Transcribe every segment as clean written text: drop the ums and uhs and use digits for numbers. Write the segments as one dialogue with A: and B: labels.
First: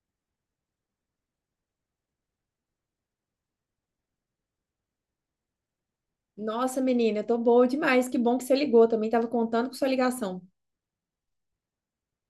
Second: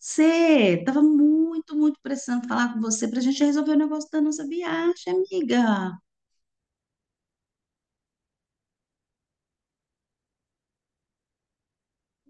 A: Você estava muito precisando falar com você para a gente resolver o negócio da nossa viagem, amiga.
B: Nossa, menina, eu tô boa demais. Que bom que você ligou. Também tava contando com sua ligação.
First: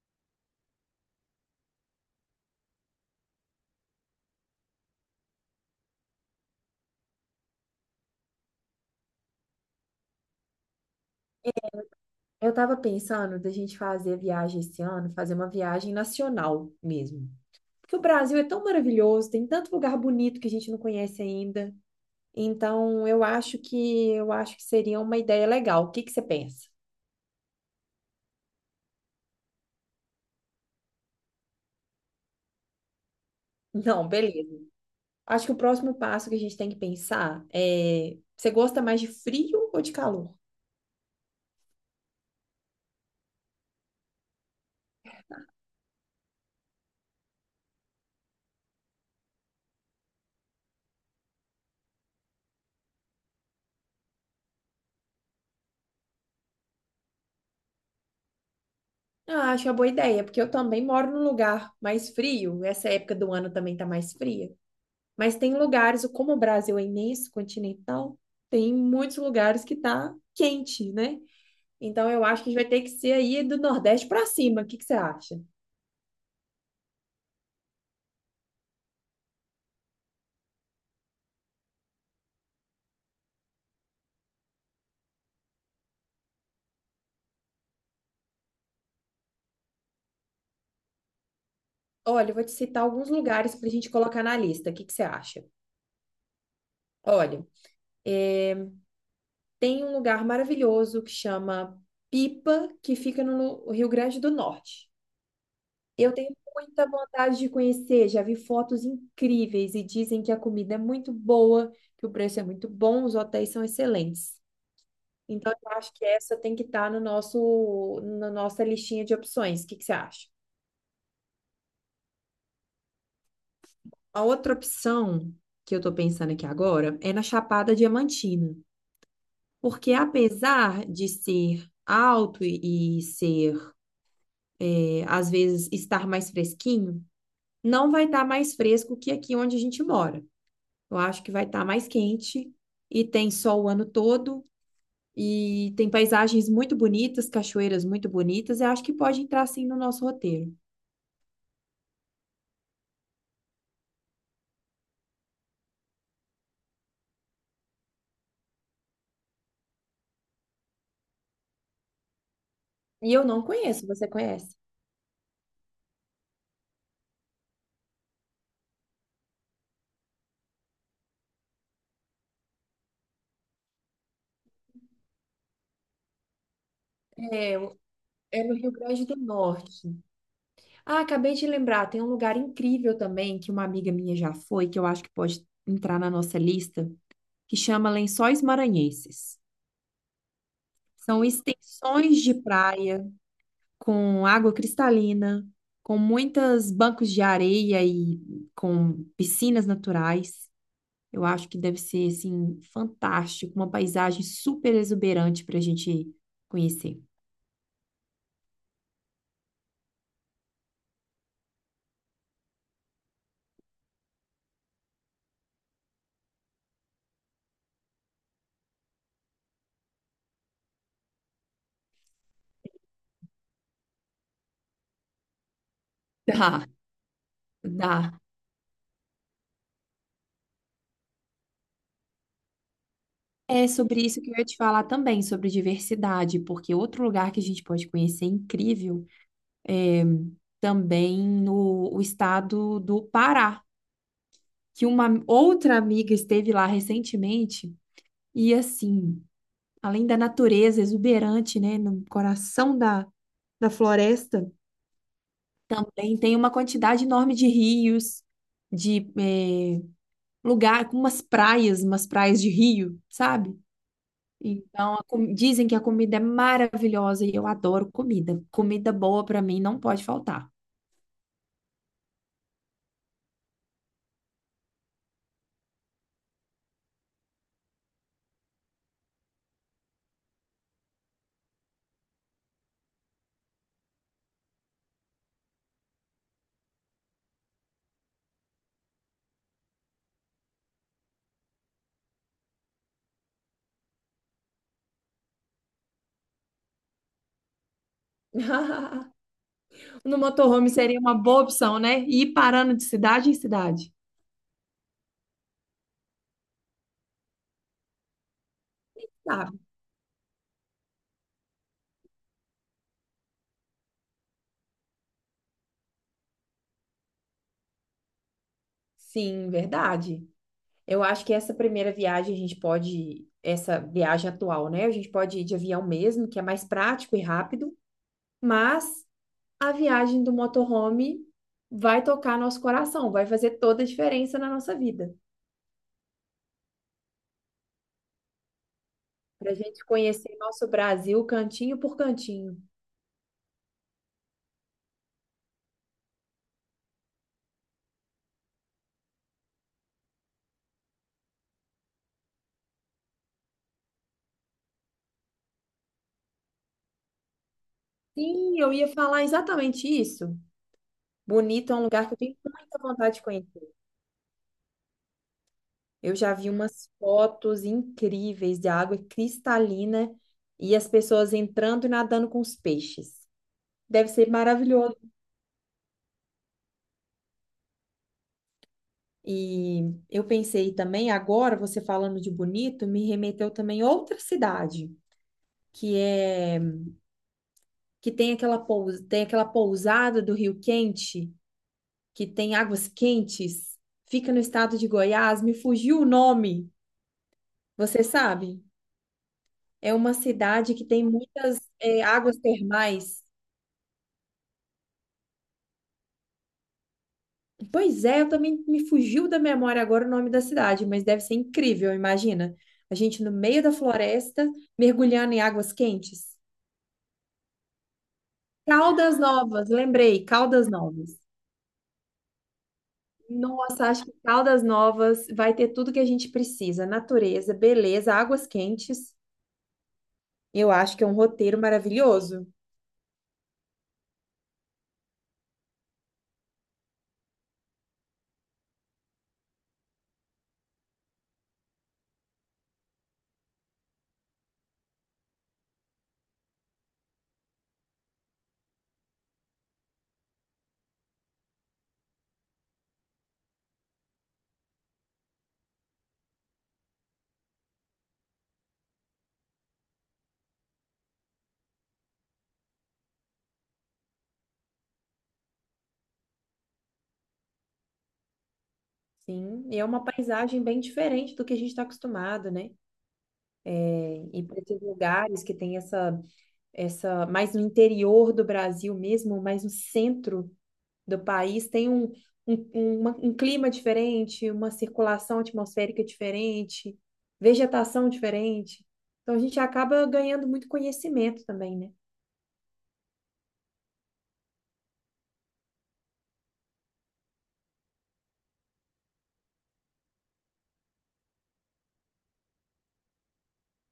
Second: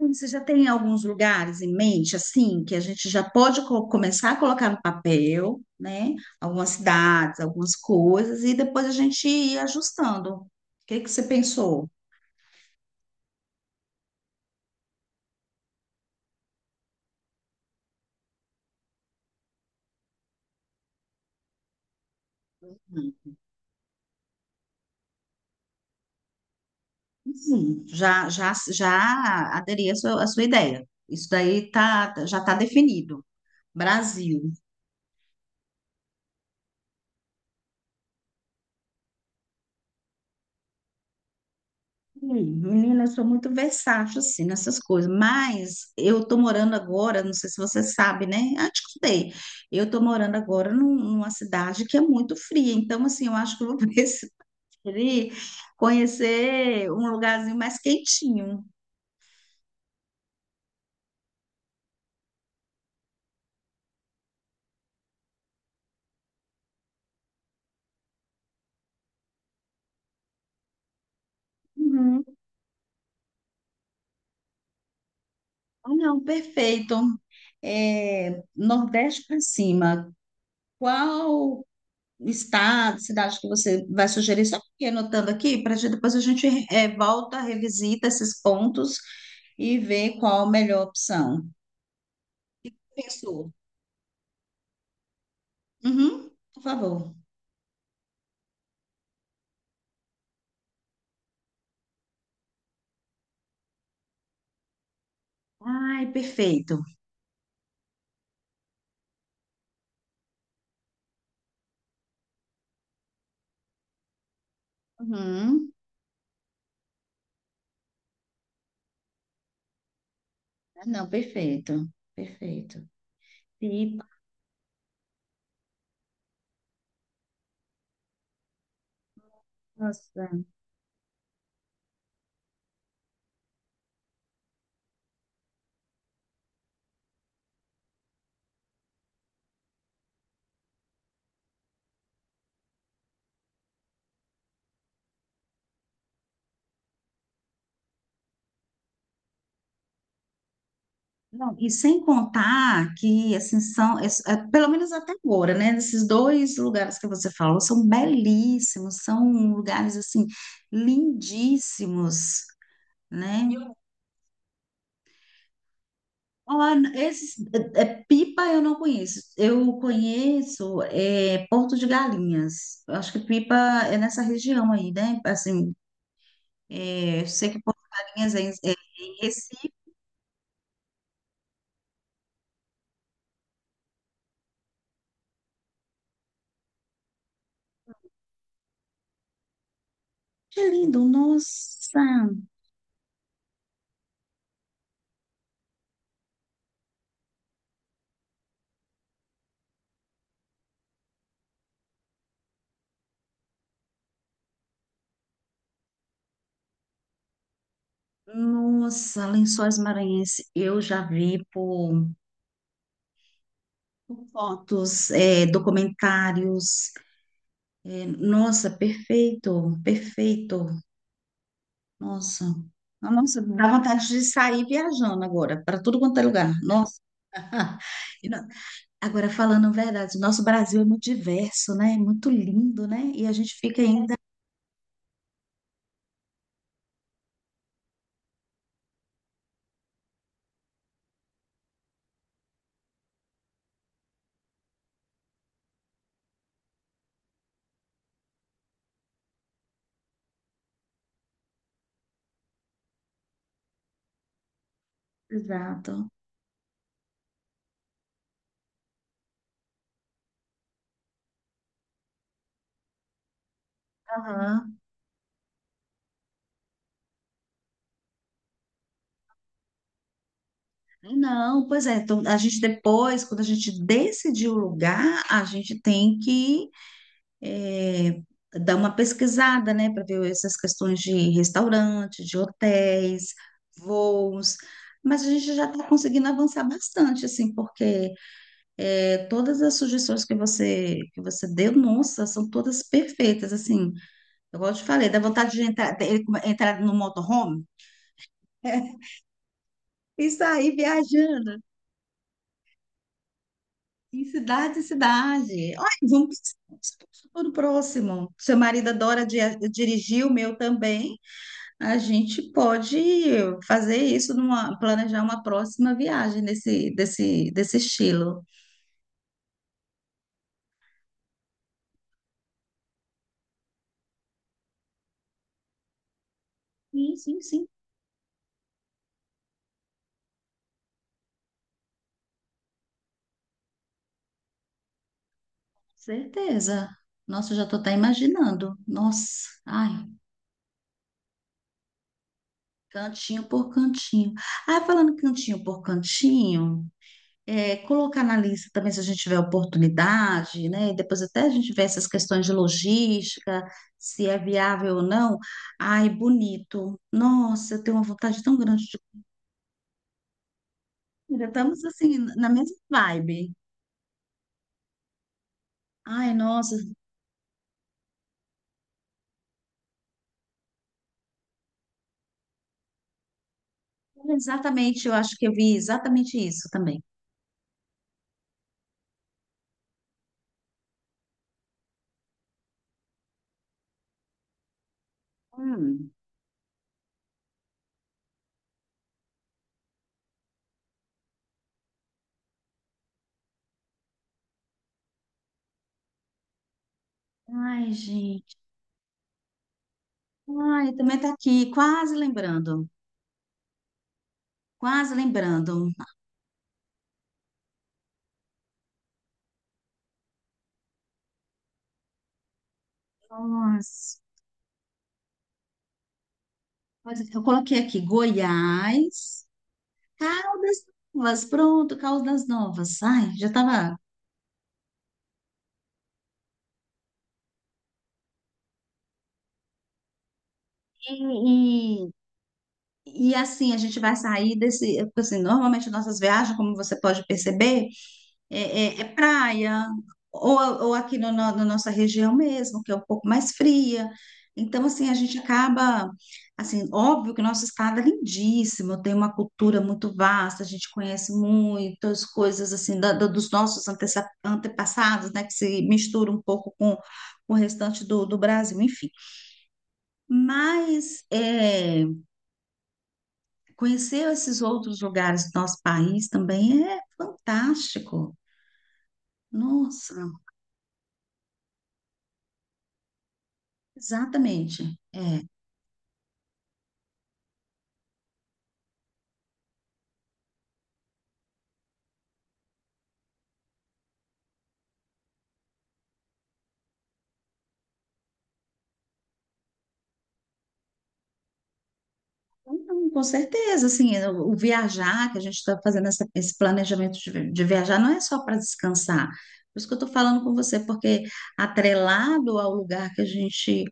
A: Você já tem alguns lugares em mente, assim, que a gente já pode começar a colocar no papel, né? Algumas cidades, algumas coisas, e depois a gente ir ajustando. O que que você pensou?
B: Eu tava pensando da gente fazer a viagem esse ano, fazer uma viagem nacional mesmo. Porque o Brasil é tão maravilhoso, tem tanto lugar bonito que a gente não conhece ainda. Então, eu acho que seria uma ideia legal. O que que você pensa?
A: Já aderi à sua ideia. Isso daí já está definido.
B: Não,
A: Brasil.
B: beleza. Acho que o próximo passo que a gente tem que pensar é, você gosta mais de frio ou de calor?
A: Sim. Menina, eu sou muito versátil, assim, nessas coisas, mas eu tô morando agora, não sei se você sabe, né? Ah, te contei. Eu tô morando agora numa cidade que é muito fria, então, assim, eu acho que eu vou preferir conhecer um lugarzinho mais quentinho.
B: Ah, acho uma boa ideia, porque eu também moro num lugar mais frio. Essa época do ano também tá mais fria. Mas tem lugares, como o Brasil é imenso, continental, tem muitos lugares que tá quente, né? Então
A: Uhum.
B: eu acho que a gente vai ter que ser aí do Nordeste para cima. O que que você acha?
A: Ah, não, perfeito. É, Nordeste para cima, qual estado, cidade que você vai sugerir? Só porque anotando aqui, para depois a gente volta, revisita esses pontos e ver qual a melhor opção.
B: Olha, eu vou te citar alguns
A: Pensou.
B: lugares para a gente colocar na lista. O que que você acha?
A: Uhum, por favor.
B: Olha, é, tem um lugar maravilhoso que chama Pipa, que fica no Rio Grande do Norte.
A: Ai,
B: Eu tenho
A: perfeito.
B: muita vontade de conhecer, já vi fotos incríveis e dizem que a comida é muito boa, que o preço é muito bom, os hotéis são excelentes. Então, eu
A: Uhum.
B: acho que essa tem que estar no nosso, na nossa listinha de opções. O que que você acha?
A: Ah, não, perfeito, perfeito. E,
B: A outra opção que eu estou pensando aqui agora é na Chapada Diamantina, porque
A: nossa,
B: apesar de ser alto e ser, às vezes, estar mais fresquinho, não vai estar mais fresco que aqui onde a gente mora. Eu acho que vai estar mais quente e tem sol o ano todo e tem paisagens muito bonitas, cachoeiras muito bonitas, eu acho que pode entrar sim no nosso roteiro.
A: não, e sem contar que, assim, são, pelo menos até agora, né? Esses dois lugares que você falou são belíssimos, são lugares, assim, lindíssimos,
B: E eu não
A: né?
B: conheço, você conhece?
A: Olha, esses, Pipa eu não conheço. Eu conheço Porto de Galinhas. Eu acho que Pipa é nessa região aí, né? Assim, é, eu sei
B: É,
A: que Porto de Galinhas
B: é, no Rio
A: é
B: Grande do
A: em Recife.
B: Norte. Ah, acabei de lembrar, tem um lugar incrível também que uma amiga minha já foi, que eu acho que pode entrar na nossa lista, que chama Lençóis Maranhenses.
A: Que lindo,
B: São
A: nossa!
B: extensões de praia com água cristalina, com muitos bancos de areia e com piscinas naturais. Eu acho que deve ser assim fantástico, uma paisagem super exuberante para a gente conhecer.
A: Nossa, Lençóis Maranhenses. Eu já vi por fotos, é, documentários. É, nossa, perfeito, perfeito. Nossa. Nossa, dá vontade de sair viajando agora, para tudo quanto é lugar.
B: Dá,
A: Ah,
B: dá.
A: e não. Agora, falando a verdade, nosso Brasil é muito diverso, né? Muito lindo, né? E a gente
B: É
A: fica
B: sobre
A: ainda.
B: isso que eu ia te falar também, sobre diversidade, porque outro lugar que a gente pode conhecer incrível é também no o estado do Pará, que uma outra amiga esteve lá recentemente e assim, além da natureza exuberante, né, no coração da floresta,
A: Exato.
B: também tem uma quantidade enorme de rios, de lugar com umas praias de rio, sabe?
A: Aham.
B: Então, dizem que a comida é maravilhosa e eu adoro comida. Comida boa para mim não pode faltar.
A: Não, pois é. Então, a gente depois, quando a gente decidir o lugar, a gente tem que eh, dar uma pesquisada, né? Para ver essas questões de restaurante, de hotéis, voos. Mas a gente já está conseguindo avançar bastante, assim, porque. É, todas as sugestões que você deu, nossa, são todas perfeitas, assim. Eu gosto de falei, dá vontade de entrar, entrar no motorhome
B: No
A: e
B: motorhome
A: sair
B: seria uma boa
A: viajando
B: opção, né? Ir parando de cidade em cidade.
A: em cidade em cidade. Olha, vamos para o próximo. Seu marido adora
B: Sabe?
A: dirigir, o meu também. A gente pode fazer isso numa, planejar uma próxima viagem desse estilo.
B: Sim, verdade. Eu acho que essa primeira viagem a gente pode, essa viagem atual, né? A gente pode ir de avião mesmo, que é mais
A: Sim,
B: prático e
A: sim, sim,
B: rápido, mas a viagem do motorhome vai tocar nosso coração, vai fazer toda a diferença na nossa vida.
A: certeza. Nossa, eu já estou até imaginando. Nossa,
B: Para a gente
A: ai.
B: conhecer nosso Brasil cantinho por cantinho.
A: Cantinho por cantinho. Ah, falando cantinho por cantinho, é, colocar na lista também se a gente tiver oportunidade, né? Depois até a gente vê essas questões de logística, se é viável ou não. Ai, bonito. Nossa, eu tenho uma vontade tão
B: Sim, eu
A: grande
B: ia
A: de
B: falar exatamente isso.
A: comer.
B: Bonito é um
A: Estamos
B: lugar que eu
A: assim,
B: tenho
A: na mesma
B: muita vontade de
A: vibe.
B: conhecer. Eu
A: Ai,
B: já vi
A: nossa,
B: umas fotos incríveis de água cristalina e as pessoas entrando e nadando com os peixes. Deve ser maravilhoso.
A: exatamente, eu acho que eu vi exatamente isso também.
B: E eu pensei também, agora você falando de Bonito, me remeteu também a outra cidade, que
A: Hum.
B: é que tem aquela, tem aquela pousada do Rio Quente, que tem águas quentes, fica no estado de Goiás, me fugiu o nome,
A: Ai,
B: você
A: gente.
B: sabe? É uma cidade que
A: Ai,
B: tem
A: também tá
B: muitas
A: aqui, quase
B: águas
A: lembrando.
B: termais.
A: Quase lembrando.
B: Pois é, eu também me fugiu da memória agora o nome da cidade, mas deve ser incrível, imagina. A gente no meio da
A: Nossa.
B: floresta, mergulhando em águas quentes.
A: Pode. Eu coloquei aqui
B: Caldas
A: Goiás,
B: Novas, lembrei, Caldas
A: Caldas
B: Novas.
A: Novas, pronto, Caldas Novas. Ai, já
B: Nossa,
A: estava.
B: acho que Caldas Novas vai ter tudo que a gente precisa: natureza, beleza, águas quentes. Eu acho que é
A: E,
B: um roteiro
A: e,
B: maravilhoso.
A: e assim, a gente vai sair desse. Assim, normalmente, nossas viagens, como você pode perceber, é, é praia, ou, ou aqui na nossa região mesmo, que é um pouco mais fria. Então, assim, a gente acaba, assim, óbvio que o nosso estado é lindíssimo, tem uma cultura muito vasta, a gente conhece muitas coisas, assim, dos nossos antepassados, né, que se mistura um pouco com o restante do Brasil, enfim. Mas é, conhecer esses outros lugares do nosso país também é fantástico.
B: Sim, e é uma
A: Nossa.
B: paisagem bem diferente do que a gente está acostumado, né? E para esses
A: Exatamente. É.
B: lugares que tem mais no interior do Brasil mesmo, mais no centro do país, tem um clima diferente, uma circulação atmosférica diferente, vegetação diferente. Então a gente acaba ganhando muito conhecimento também, né?
A: Então, com certeza, assim, o viajar, que a gente está fazendo esse planejamento de, de viajar, não é só para descansar. Por isso que eu estou falando com você, porque atrelado ao lugar que a gente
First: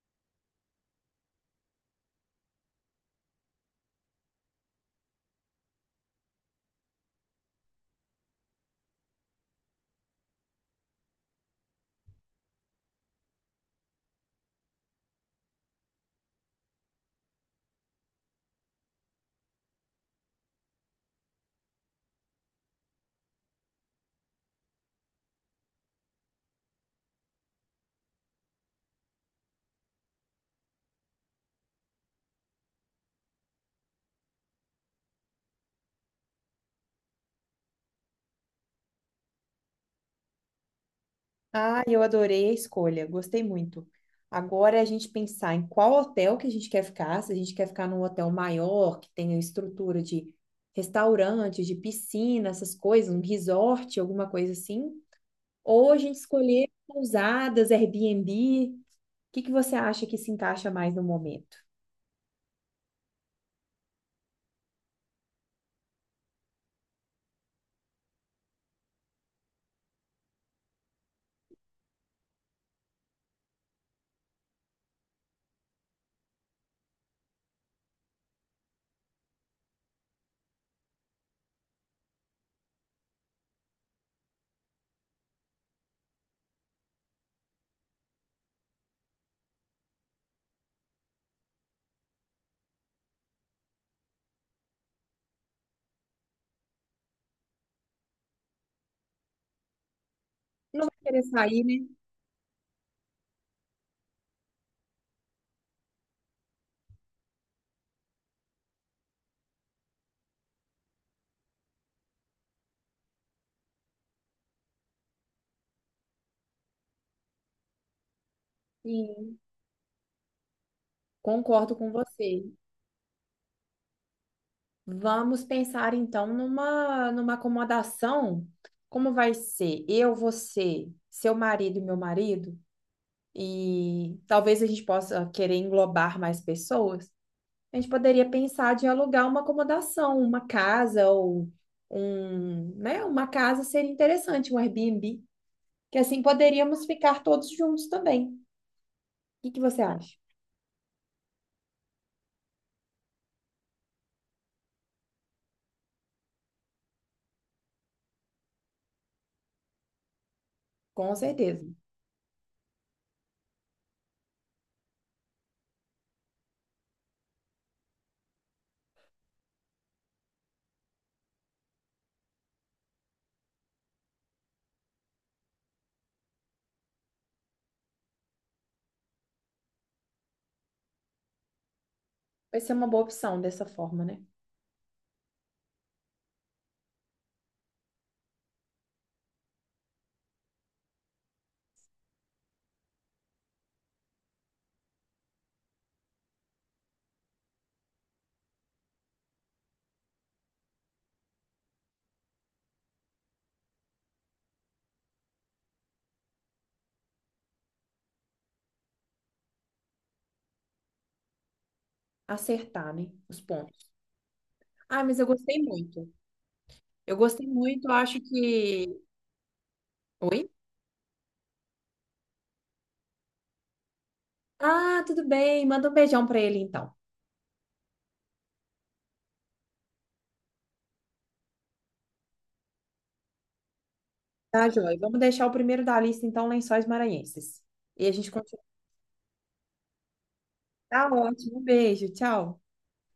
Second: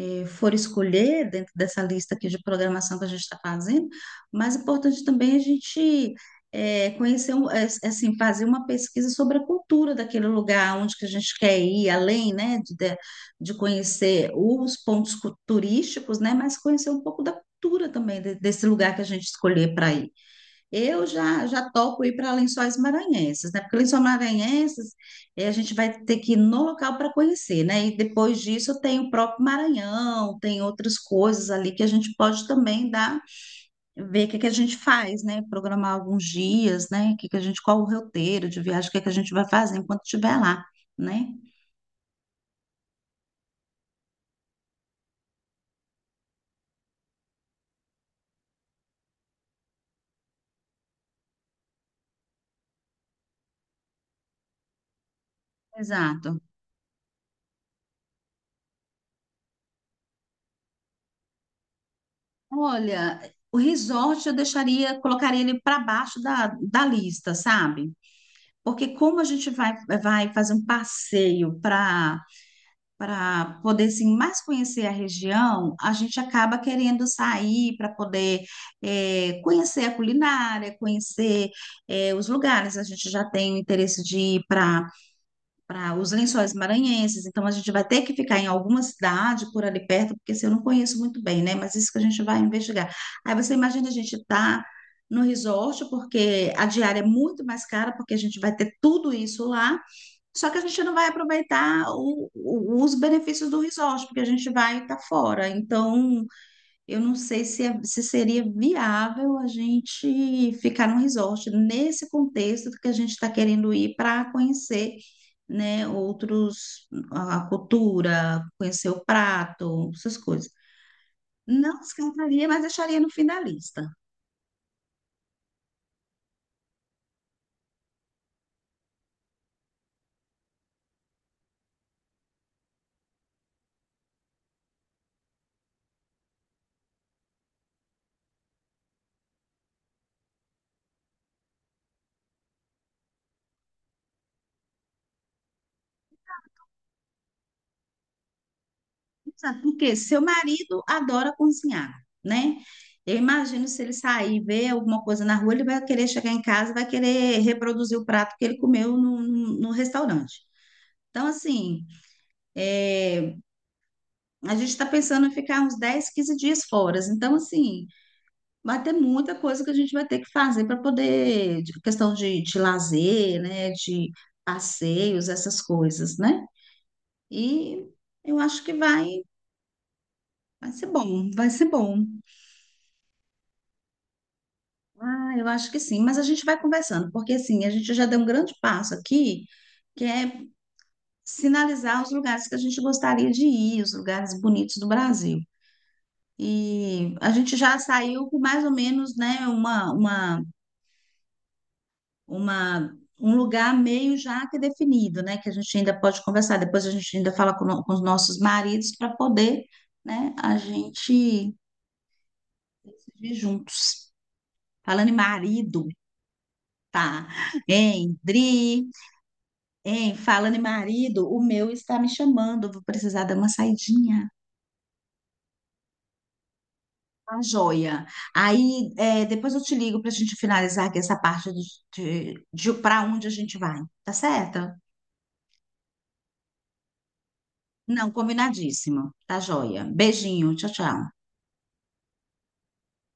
A: for escolher dentro dessa lista aqui de programação que a gente está fazendo, o mais importante também é a gente conhecer, assim, fazer uma pesquisa sobre a cultura daquele lugar, onde que a gente quer ir, além, né, de conhecer os pontos turísticos, né, mas conhecer um pouco da cultura também desse lugar que a gente escolher para ir. Eu já topo ir para Lençóis Maranhenses, né? Porque Lençóis Maranhenses a gente vai ter que ir no local para conhecer, né? E depois disso tem o próprio Maranhão, tem outras coisas ali que a gente pode também dar, ver o que é que a gente faz, né? Programar alguns dias, né? O que é que a gente, qual o roteiro de viagem, o que é que a gente vai fazer enquanto estiver lá, né?
B: Ah, eu adorei a escolha, gostei muito. Agora é a gente pensar em qual hotel que a gente quer ficar, se a gente quer ficar num hotel maior, que tenha estrutura de restaurante, de piscina, essas coisas, um resort, alguma coisa assim, ou a gente
A: Exato.
B: escolher pousadas, Airbnb. O que que você acha que se encaixa mais no momento?
A: Olha, o resort eu deixaria, colocaria ele para baixo da lista, sabe? Porque como a gente vai fazer um passeio para para poder assim, mais conhecer a região, a gente acaba querendo sair para poder conhecer a culinária, conhecer os lugares. A gente já tem o interesse de ir para os Lençóis Maranhenses. Então, a gente vai ter que ficar em alguma cidade por ali perto, porque se eu não conheço muito bem, né? Mas isso que a gente vai investigar. Aí você imagina a gente tá no resort, porque a diária é muito mais cara, porque a gente vai ter tudo isso lá, só que a gente
B: Não
A: não
B: vai
A: vai
B: querer sair,
A: aproveitar
B: né?
A: os benefícios do resort, porque a gente vai estar fora. Então, eu não sei se, se seria viável a gente ficar num resort nesse contexto que a gente está querendo ir para conhecer, né, outros, a cultura, conhecer o
B: Sim,
A: prato, essas coisas.
B: concordo
A: Não
B: com você.
A: descartaria, mas deixaria no fim da lista.
B: Vamos pensar então numa acomodação. Como vai ser? Eu, você, seu marido e meu marido, e talvez a gente possa querer englobar mais pessoas. A gente poderia pensar de alugar uma acomodação, uma casa ou um, né? Uma casa seria interessante, um Airbnb, que assim poderíamos ficar todos juntos também. O que que
A: Sabe por
B: você
A: quê?
B: acha?
A: Seu marido adora cozinhar, né? Eu imagino se ele sair e ver alguma coisa na rua, ele vai querer chegar em casa, vai querer reproduzir o prato que ele comeu no restaurante.
B: Com
A: Então,
B: certeza.
A: assim. A gente está pensando em ficar uns 10, 15 dias fora. Então, assim, vai ter muita coisa que a gente vai ter que fazer para poder, questão de lazer, né? De passeios, essas coisas, né? E eu acho vai ser bom, vai ser bom.
B: Vai ser uma boa opção dessa forma, né?
A: Ah, eu acho que sim, mas a gente vai conversando, porque assim, a gente já deu um grande passo aqui, que é sinalizar os lugares que a gente gostaria de ir, os lugares bonitos do Brasil. E a gente já saiu com mais ou menos, né, uma, um lugar meio já que definido, né? Que a gente ainda pode conversar. Depois a gente ainda fala com, no- com os nossos maridos para poder, né? A gente
B: Acertar, né?
A: decidir
B: Os pontos.
A: juntos.
B: Ah,
A: Falando em
B: mas eu gostei
A: marido,
B: muito. Eu
A: tá?
B: gostei muito,
A: Hein,
B: acho
A: Dri?
B: que.
A: Hein,
B: Oi?
A: falando em marido, o meu está me chamando. Vou precisar dar uma saidinha.
B: Ah, tudo bem. Manda um beijão pra ele então.
A: Tá joia. Aí, é, depois eu te ligo para a gente finalizar aqui essa parte de, de para onde a gente vai, tá certo?
B: Tá, Joy? Vamos deixar o primeiro da lista, então, Lençóis Maranhenses. E
A: Não,
B: a gente continua.
A: combinadíssimo. Tá joia. Beijinho. Tchau, tchau.
B: Tá ótimo. Um beijo, tchau.